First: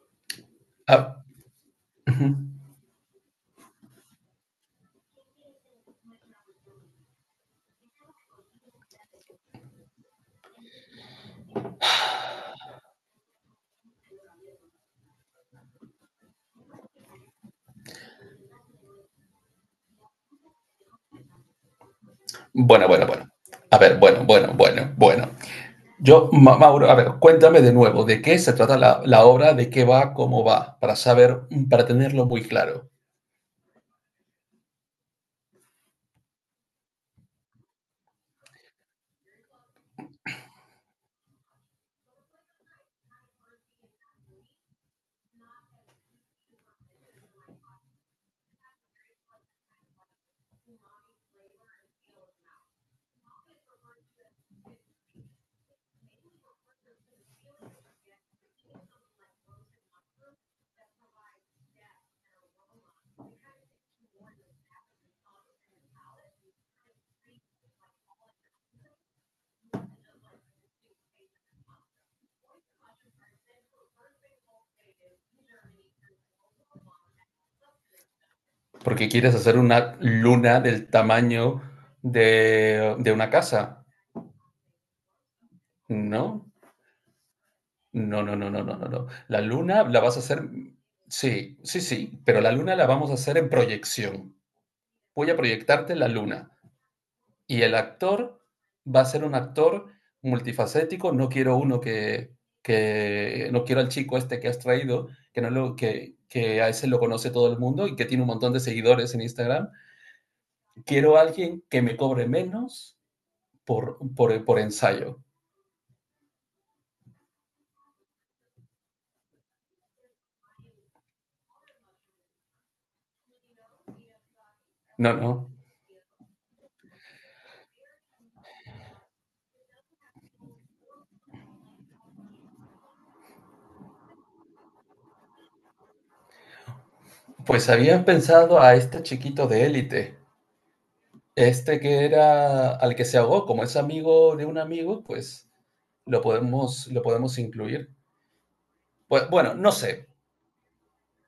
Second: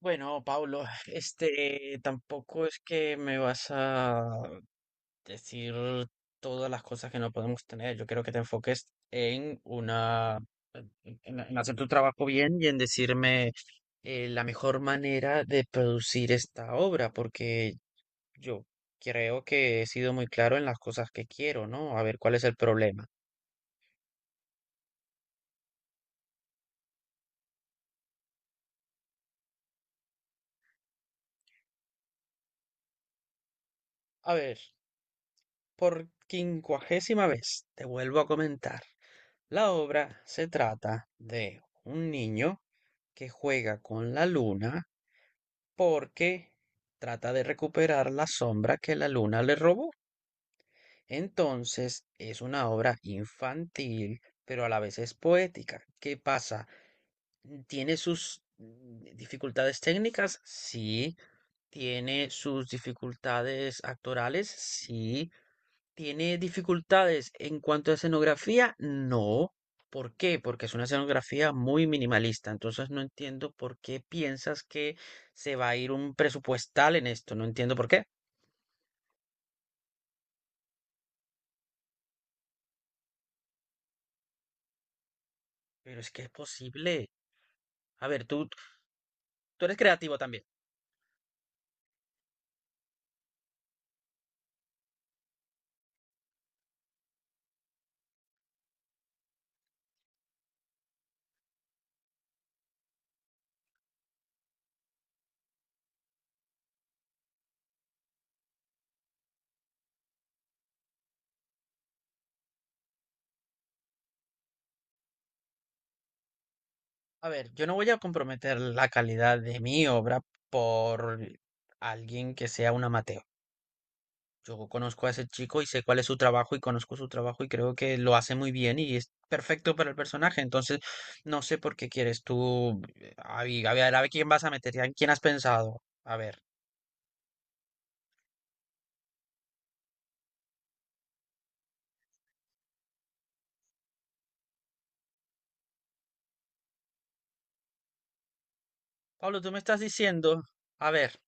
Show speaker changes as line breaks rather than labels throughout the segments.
Bueno, Pablo,
Ah, ujú.
tampoco es que me vas a decir todas las cosas que no podemos tener. Yo quiero que te enfoques en una, en hacer tu trabajo bien y en decirme la mejor manera de producir esta obra, porque yo creo que he sido muy claro en las cosas que quiero, ¿no? A ver, ¿cuál es el problema?
Bueno. A ver, bueno. Yo, Mauro, a ver, cuéntame de nuevo, ¿de qué se trata la obra? ¿De qué va? ¿Cómo va? Para saber, para tenerlo muy claro.
A ver. Por quincuagésima vez te vuelvo a comentar. La obra se trata de un niño que juega con la luna porque trata de recuperar la sombra que la luna le robó. Entonces es una obra infantil, pero a la vez es poética. ¿Qué pasa? ¿Tiene sus dificultades técnicas? Sí. ¿Tiene sus dificultades actorales? Sí. ¿Tiene dificultades en cuanto a escenografía? No. ¿Por qué? Porque es una escenografía muy minimalista. Entonces no entiendo por qué piensas que se va a ir un presupuestal en esto. No entiendo por qué.
Porque quieres hacer una luna del tamaño de una casa,
Pero es que es
¿no?
posible. A ver, tú,
No. La
tú eres
luna la vas
creativo
a
también.
hacer, sí, pero la luna la vamos a hacer en proyección. Voy a proyectarte la luna. Y el actor va a ser un actor multifacético. No quiero uno que No quiero al chico este que has traído, que, no lo, que a ese lo conoce todo el mundo y que tiene un montón de seguidores en Instagram. Quiero a alguien que me cobre menos por ensayo.
A ver, yo no voy a comprometer la calidad de mi obra por alguien que sea un amateur. Yo conozco a
No,
ese
no.
chico y sé cuál es su trabajo y conozco su trabajo y creo que lo hace muy bien y es perfecto para el personaje. Entonces, no sé por qué quieres tú. A ver, a ver quién vas a meter, ¿en quién has pensado? A ver.
Pues había pensado a este chiquito de élite, este que era al que se ahogó, como es amigo de un amigo, pues lo podemos incluir. Pues,
Pablo, tú
bueno,
me
no
estás
sé.
diciendo. A ver,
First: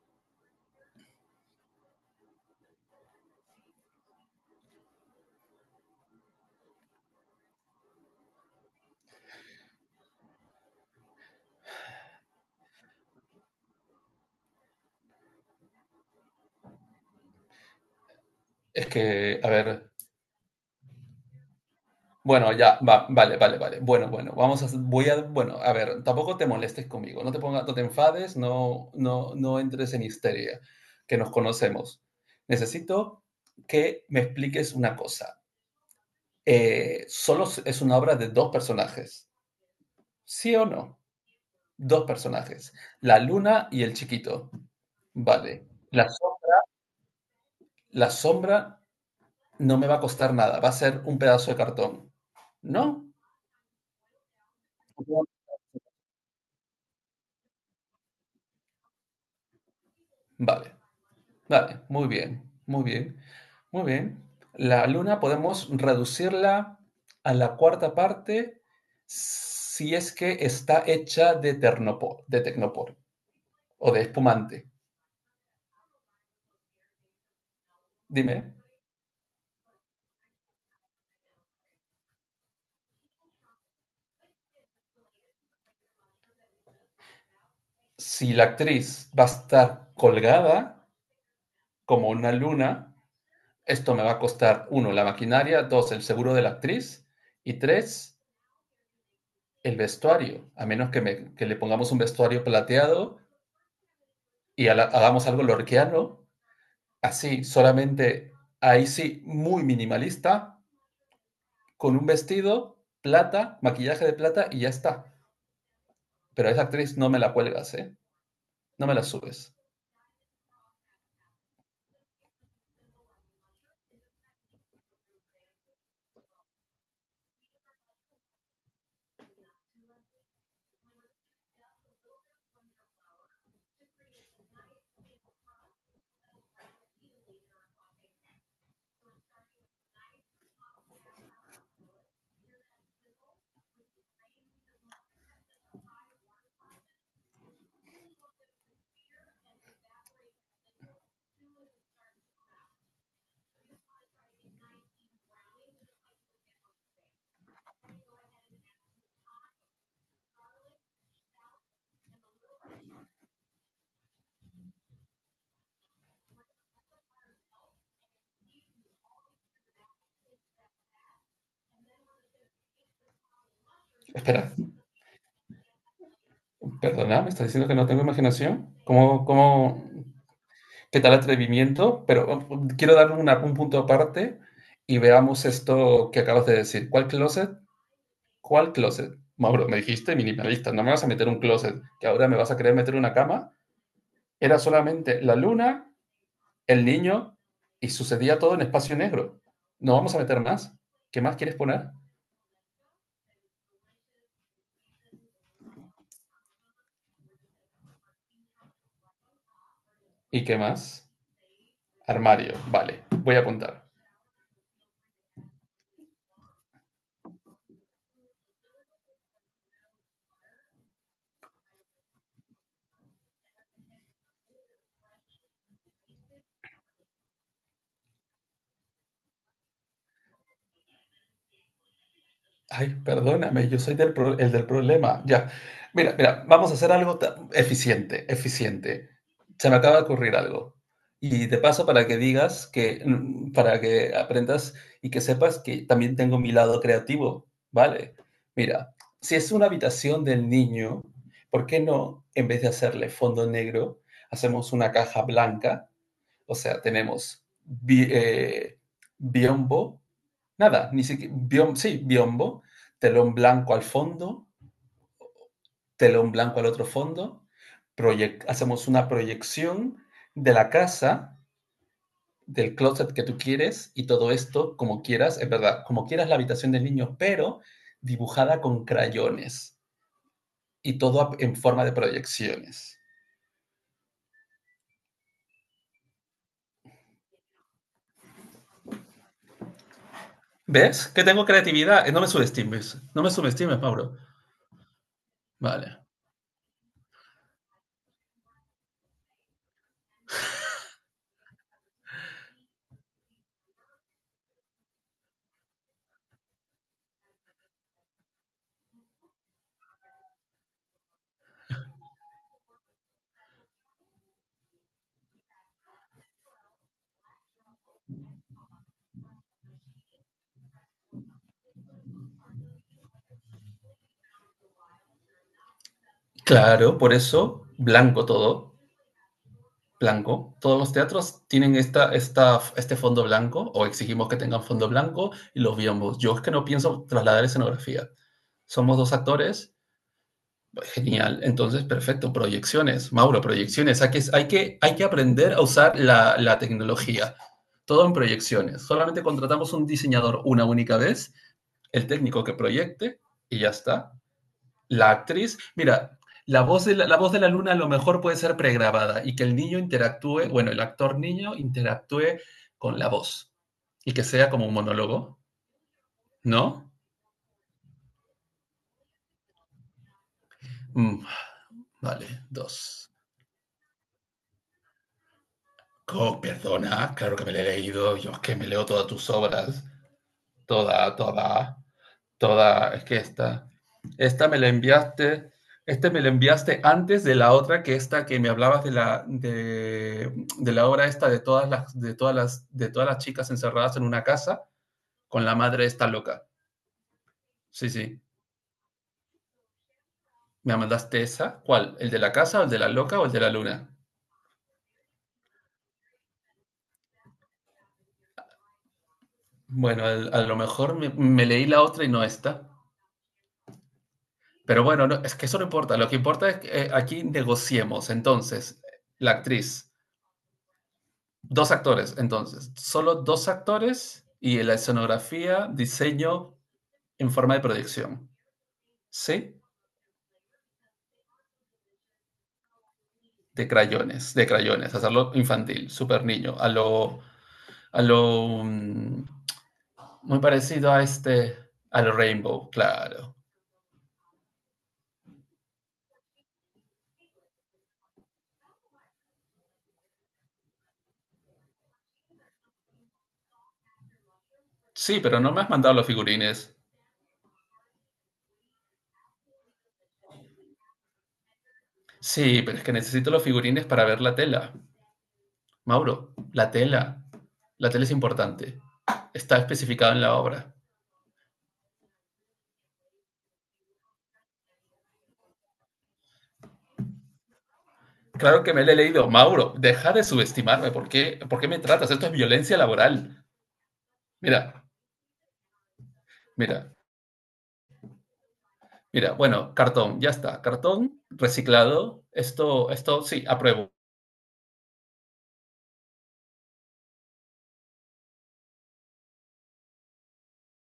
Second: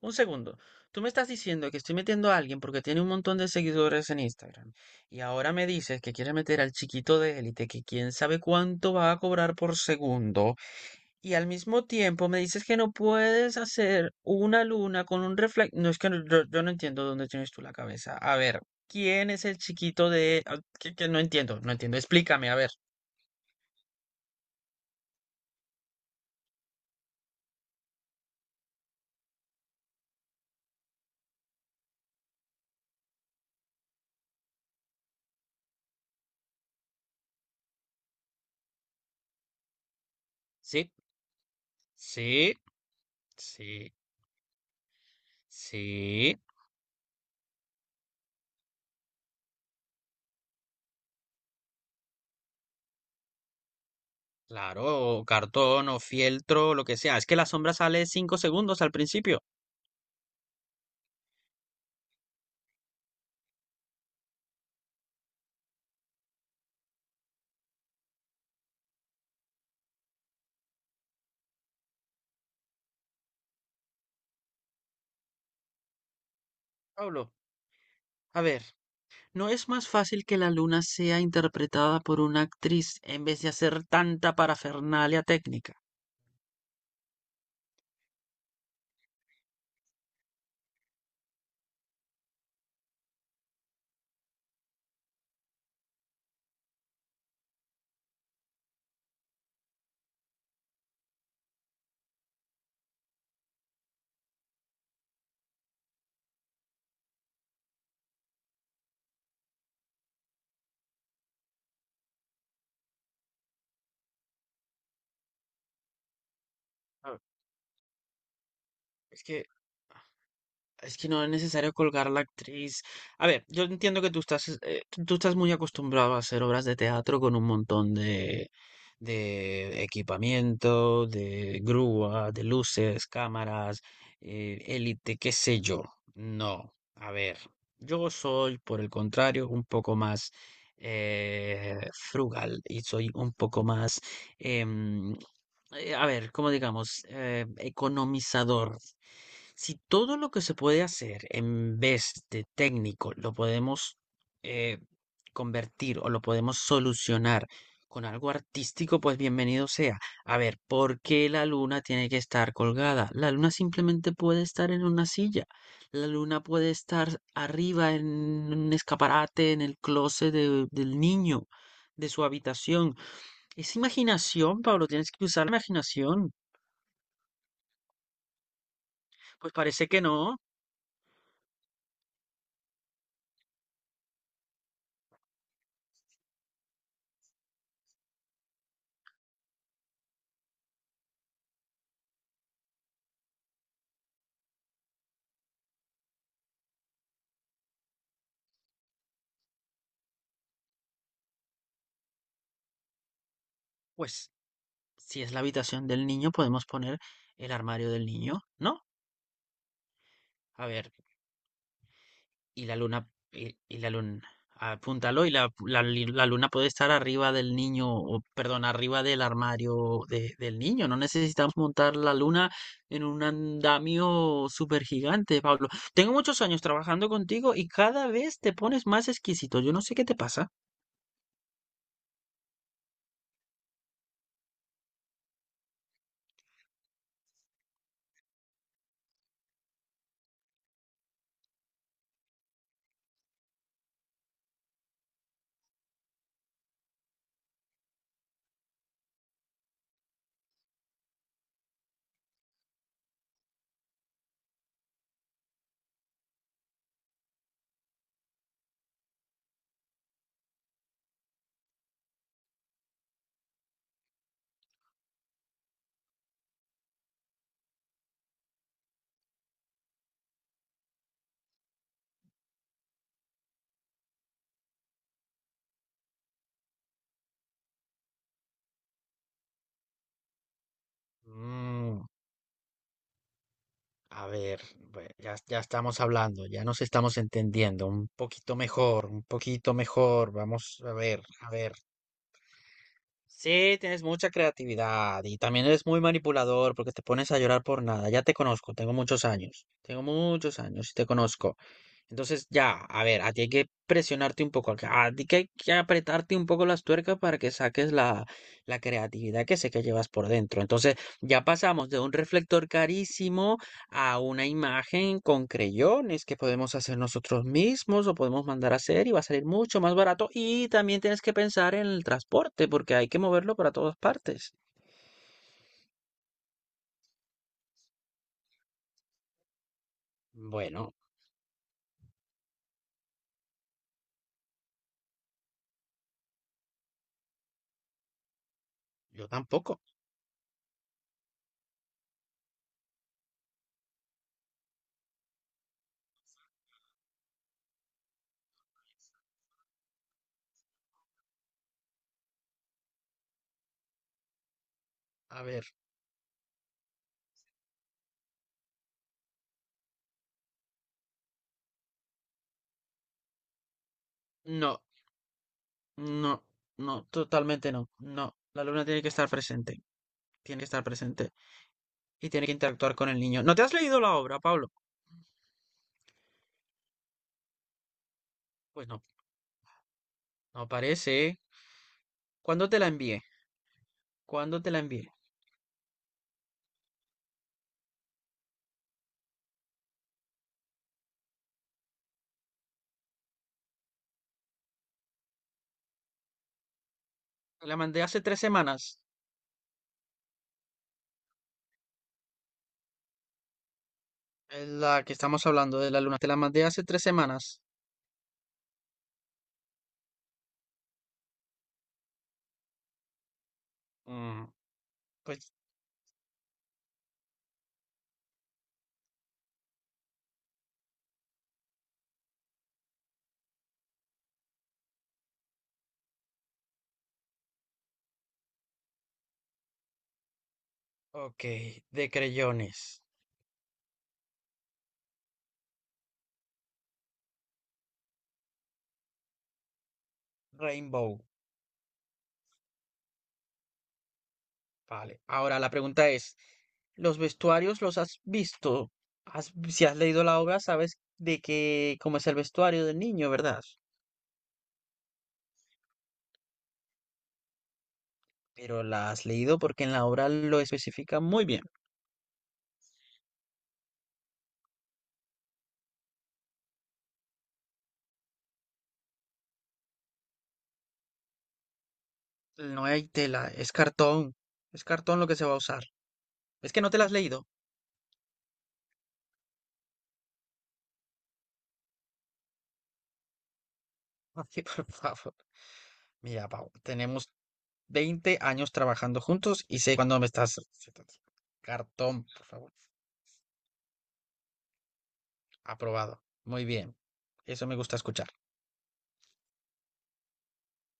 un segundo. Tú me estás diciendo que estoy metiendo a alguien porque tiene un montón de seguidores en Instagram. Y ahora me dices que quieres meter al chiquito de élite, que quién sabe cuánto va a cobrar por segundo. Y al mismo tiempo me dices que no puedes hacer una luna con un reflector. No es que yo no entiendo dónde tienes tú la cabeza. A ver,
Es
¿quién
que,
es
a
el
ver,
chiquito de... ah, que no entiendo, no entiendo. Explícame,
bueno,
a ver.
ya, va, vale. Bueno, bueno, vamos a, voy a, bueno, A ver, tampoco te molestes conmigo, no te pongas, no te enfades, no entres en histeria, que nos conocemos. Necesito que me expliques una cosa. Solo es una obra de dos personajes, ¿sí o
Sí,
no? Dos
sí,
personajes, la luna y
sí,
el chiquito. Vale. La, so-
sí.
la sombra no me va a costar nada, va a ser un pedazo de cartón, ¿no?
Claro, o cartón o fieltro, lo que sea. Es que la sombra sale 5 segundos al principio.
Vale. Vale, muy bien, muy bien, Muy bien. La luna podemos reducirla a la cuarta parte si es que está hecha de, ternopor de tecnopor o de espumante.
Pablo,
Dime,
a ver, ¿no es más fácil que la luna sea interpretada por una actriz en vez de hacer tanta parafernalia técnica?
si la actriz va a estar colgada como una luna, esto me va a costar: uno, la maquinaria; dos, el seguro de la actriz; y tres, el vestuario, a menos que, que le pongamos un vestuario plateado y hagamos algo lorquiano. Así, solamente ahí sí, muy minimalista, con un vestido, plata, maquillaje de plata y ya está. Pero a esa actriz no
A
me
ver,
la cuelgas, ¿eh? No me la
es que
subes.
Es que no es necesario colgar a la actriz. A ver, yo entiendo que tú estás muy acostumbrado a hacer obras de teatro con un montón de equipamiento, de grúa, de luces, cámaras, élite, qué sé yo. No, a ver, yo soy, por el contrario, un poco más frugal y soy un poco más, em, a ver, ¿cómo digamos? Economizador. Si todo lo que se puede hacer en vez de técnico lo podemos eh, convertir o lo podemos solucionar con algo artístico, pues bienvenido sea. A ver, ¿por qué la luna tiene que estar colgada? La luna simplemente puede estar en una silla. La luna puede estar arriba en un escaparate, en el del niño, de su habitación. Es
Espera,
imaginación, Pablo, tienes que usar la imaginación.
perdona, ¿me estás diciendo que no tengo imaginación?
Pues parece que no.
¿Qué tal atrevimiento? Pero quiero darle un punto aparte y veamos esto que acabas de decir. ¿Cuál closet? ¿Cuál closet? Mauro, me dijiste minimalista, no me vas a meter un closet, que ahora me vas a querer meter una cama. Era solamente la luna, el niño y sucedía todo en espacio negro. No vamos a meter más. ¿Qué más quieres poner?
Pues si es la habitación del niño, podemos poner el armario del niño, ¿no?
¿Y qué
A ver,
más? Armario. Vale, voy a
y
apuntar.
la luna, apúntalo, y la luna puede estar arriba del niño, o perdón, arriba del del niño. No necesitamos montar la luna en un andamio súper gigante, Pablo. Tengo muchos años trabajando contigo y cada vez te pones más exquisito. Yo no sé qué te pasa.
Ay, perdóname, yo soy el del problema. Ya. Vamos a hacer algo eficiente, eficiente. Se me acaba de ocurrir algo. Y de paso para que digas que, para que aprendas y que sepas que también tengo mi lado creativo, ¿vale? Mira, si es una habitación del niño, ¿por qué no, en vez de hacerle fondo negro, hacemos una caja blanca? O sea, tenemos biombo, nada, ni siquiera, sí, biombo, telón blanco al fondo, telón blanco al otro fondo, hacemos una proyección de la casa, del closet que tú quieres, y todo esto como quieras, es verdad, como quieras la habitación del niño, pero dibujada con crayones y todo en forma de
Mm.
proyecciones.
A ver, ya, ya estamos hablando, ya nos estamos entendiendo un poquito mejor, un poquito mejor. Vamos a
¿Ves?
ver,
Que tengo
a ver.
creatividad. No me subestimes. No me
Sí,
subestimes,
tienes
Mauro.
mucha creatividad y también eres muy
Vale.
manipulador porque te pones a llorar por nada. Ya te conozco, tengo muchos años y te conozco. Entonces, ya, a ver, a ti hay que presionarte un poco, a ti que hay que apretarte un poco las tuercas para que saques la creatividad que sé que llevas por dentro. Entonces, ya pasamos de un reflector carísimo a una imagen con creyones que podemos hacer nosotros mismos o podemos mandar a hacer y va a salir mucho más barato. Y también tienes que pensar en el transporte porque hay que moverlo para todas partes.
Claro, por eso, blanco todo, blanco. Todos los
Bueno,
teatros tienen este fondo blanco o exigimos que tengan fondo blanco y los vemos. Yo es que no pienso trasladar escenografía. Somos dos
yo
actores,
tampoco.
genial, entonces perfecto, proyecciones, Mauro, proyecciones. Hay que aprender a usar la tecnología. Todo en proyecciones. Solamente contratamos un diseñador una única vez, el técnico que proyecte y ya está. La
A
actriz,
ver,
mira, la voz de la luna a lo mejor puede ser pregrabada y que el niño interactúe, bueno, el actor niño interactúe con la voz y que sea como un
no,
monólogo,
no,
¿no?
no, totalmente no. La luna tiene que estar presente. Tiene que estar
Mm,
presente y
vale,
tiene que interactuar con
dos.
el niño. ¿No te has leído la obra, Pablo?
Oh, perdona, claro que me la he leído, yo es que me leo
Pues no,
todas tus obras,
no
toda,
parece.
toda.
¿Cuándo te la
Es que
envié?
esta, esta me
¿Cuándo te
la
la envié?
enviaste, este me la enviaste antes de la otra, que esta que me hablabas de de la obra esta de de todas las chicas encerradas en una casa con la madre esta loca.
Te la
Sí,
mandé hace
sí.
3 semanas.
¿Me mandaste esa? ¿Cuál? ¿El de la casa, o el de la loca o el de la luna?
Es la que estamos hablando de la luna. Te la mandé hace tres semanas.
Bueno, a lo mejor me leí la otra y no esta.
Mm,
Pero bueno, no, es que
pues,
eso no importa. Lo que importa es que aquí negociemos. Entonces, la actriz. Dos actores, entonces. Solo dos actores y la escenografía, diseño en forma de proyección. ¿Sí?
ok. De creyones.
De crayones, de crayones. Hacerlo infantil, súper niño. A lo. mm, Muy parecido a
Rainbow.
este. A lo Rainbow, claro.
Vale. Ahora la pregunta es, ¿los vestuarios los has visto? Si has leído la obra, sabes de qué, cómo es el vestuario del niño, ¿verdad?
Sí, pero no me has mandado los figurines.
Pero la has leído porque en la obra lo especifica muy bien.
Sí, pero es que necesito los figurines para ver la tela. Mauro, la tela. La tela es importante. Está especificado en la obra.
No hay tela, es cartón. Es cartón lo que se va a usar. Es que no te la has leído.
Claro que me lo he leído. Mauro, deja de subestimarme. ¿Por qué me tratas? Esto es violencia laboral.
Ay, por
Mira,
favor. Mira, Pau,
mira,
tenemos 20 años trabajando
Mira.
juntos
Bueno,
y sé cuándo
cartón,
me
ya
estás...
está. Cartón
Cartón,
reciclado.
por favor.
Esto sí, apruebo.
Aprobado. Muy bien. Eso me gusta escuchar.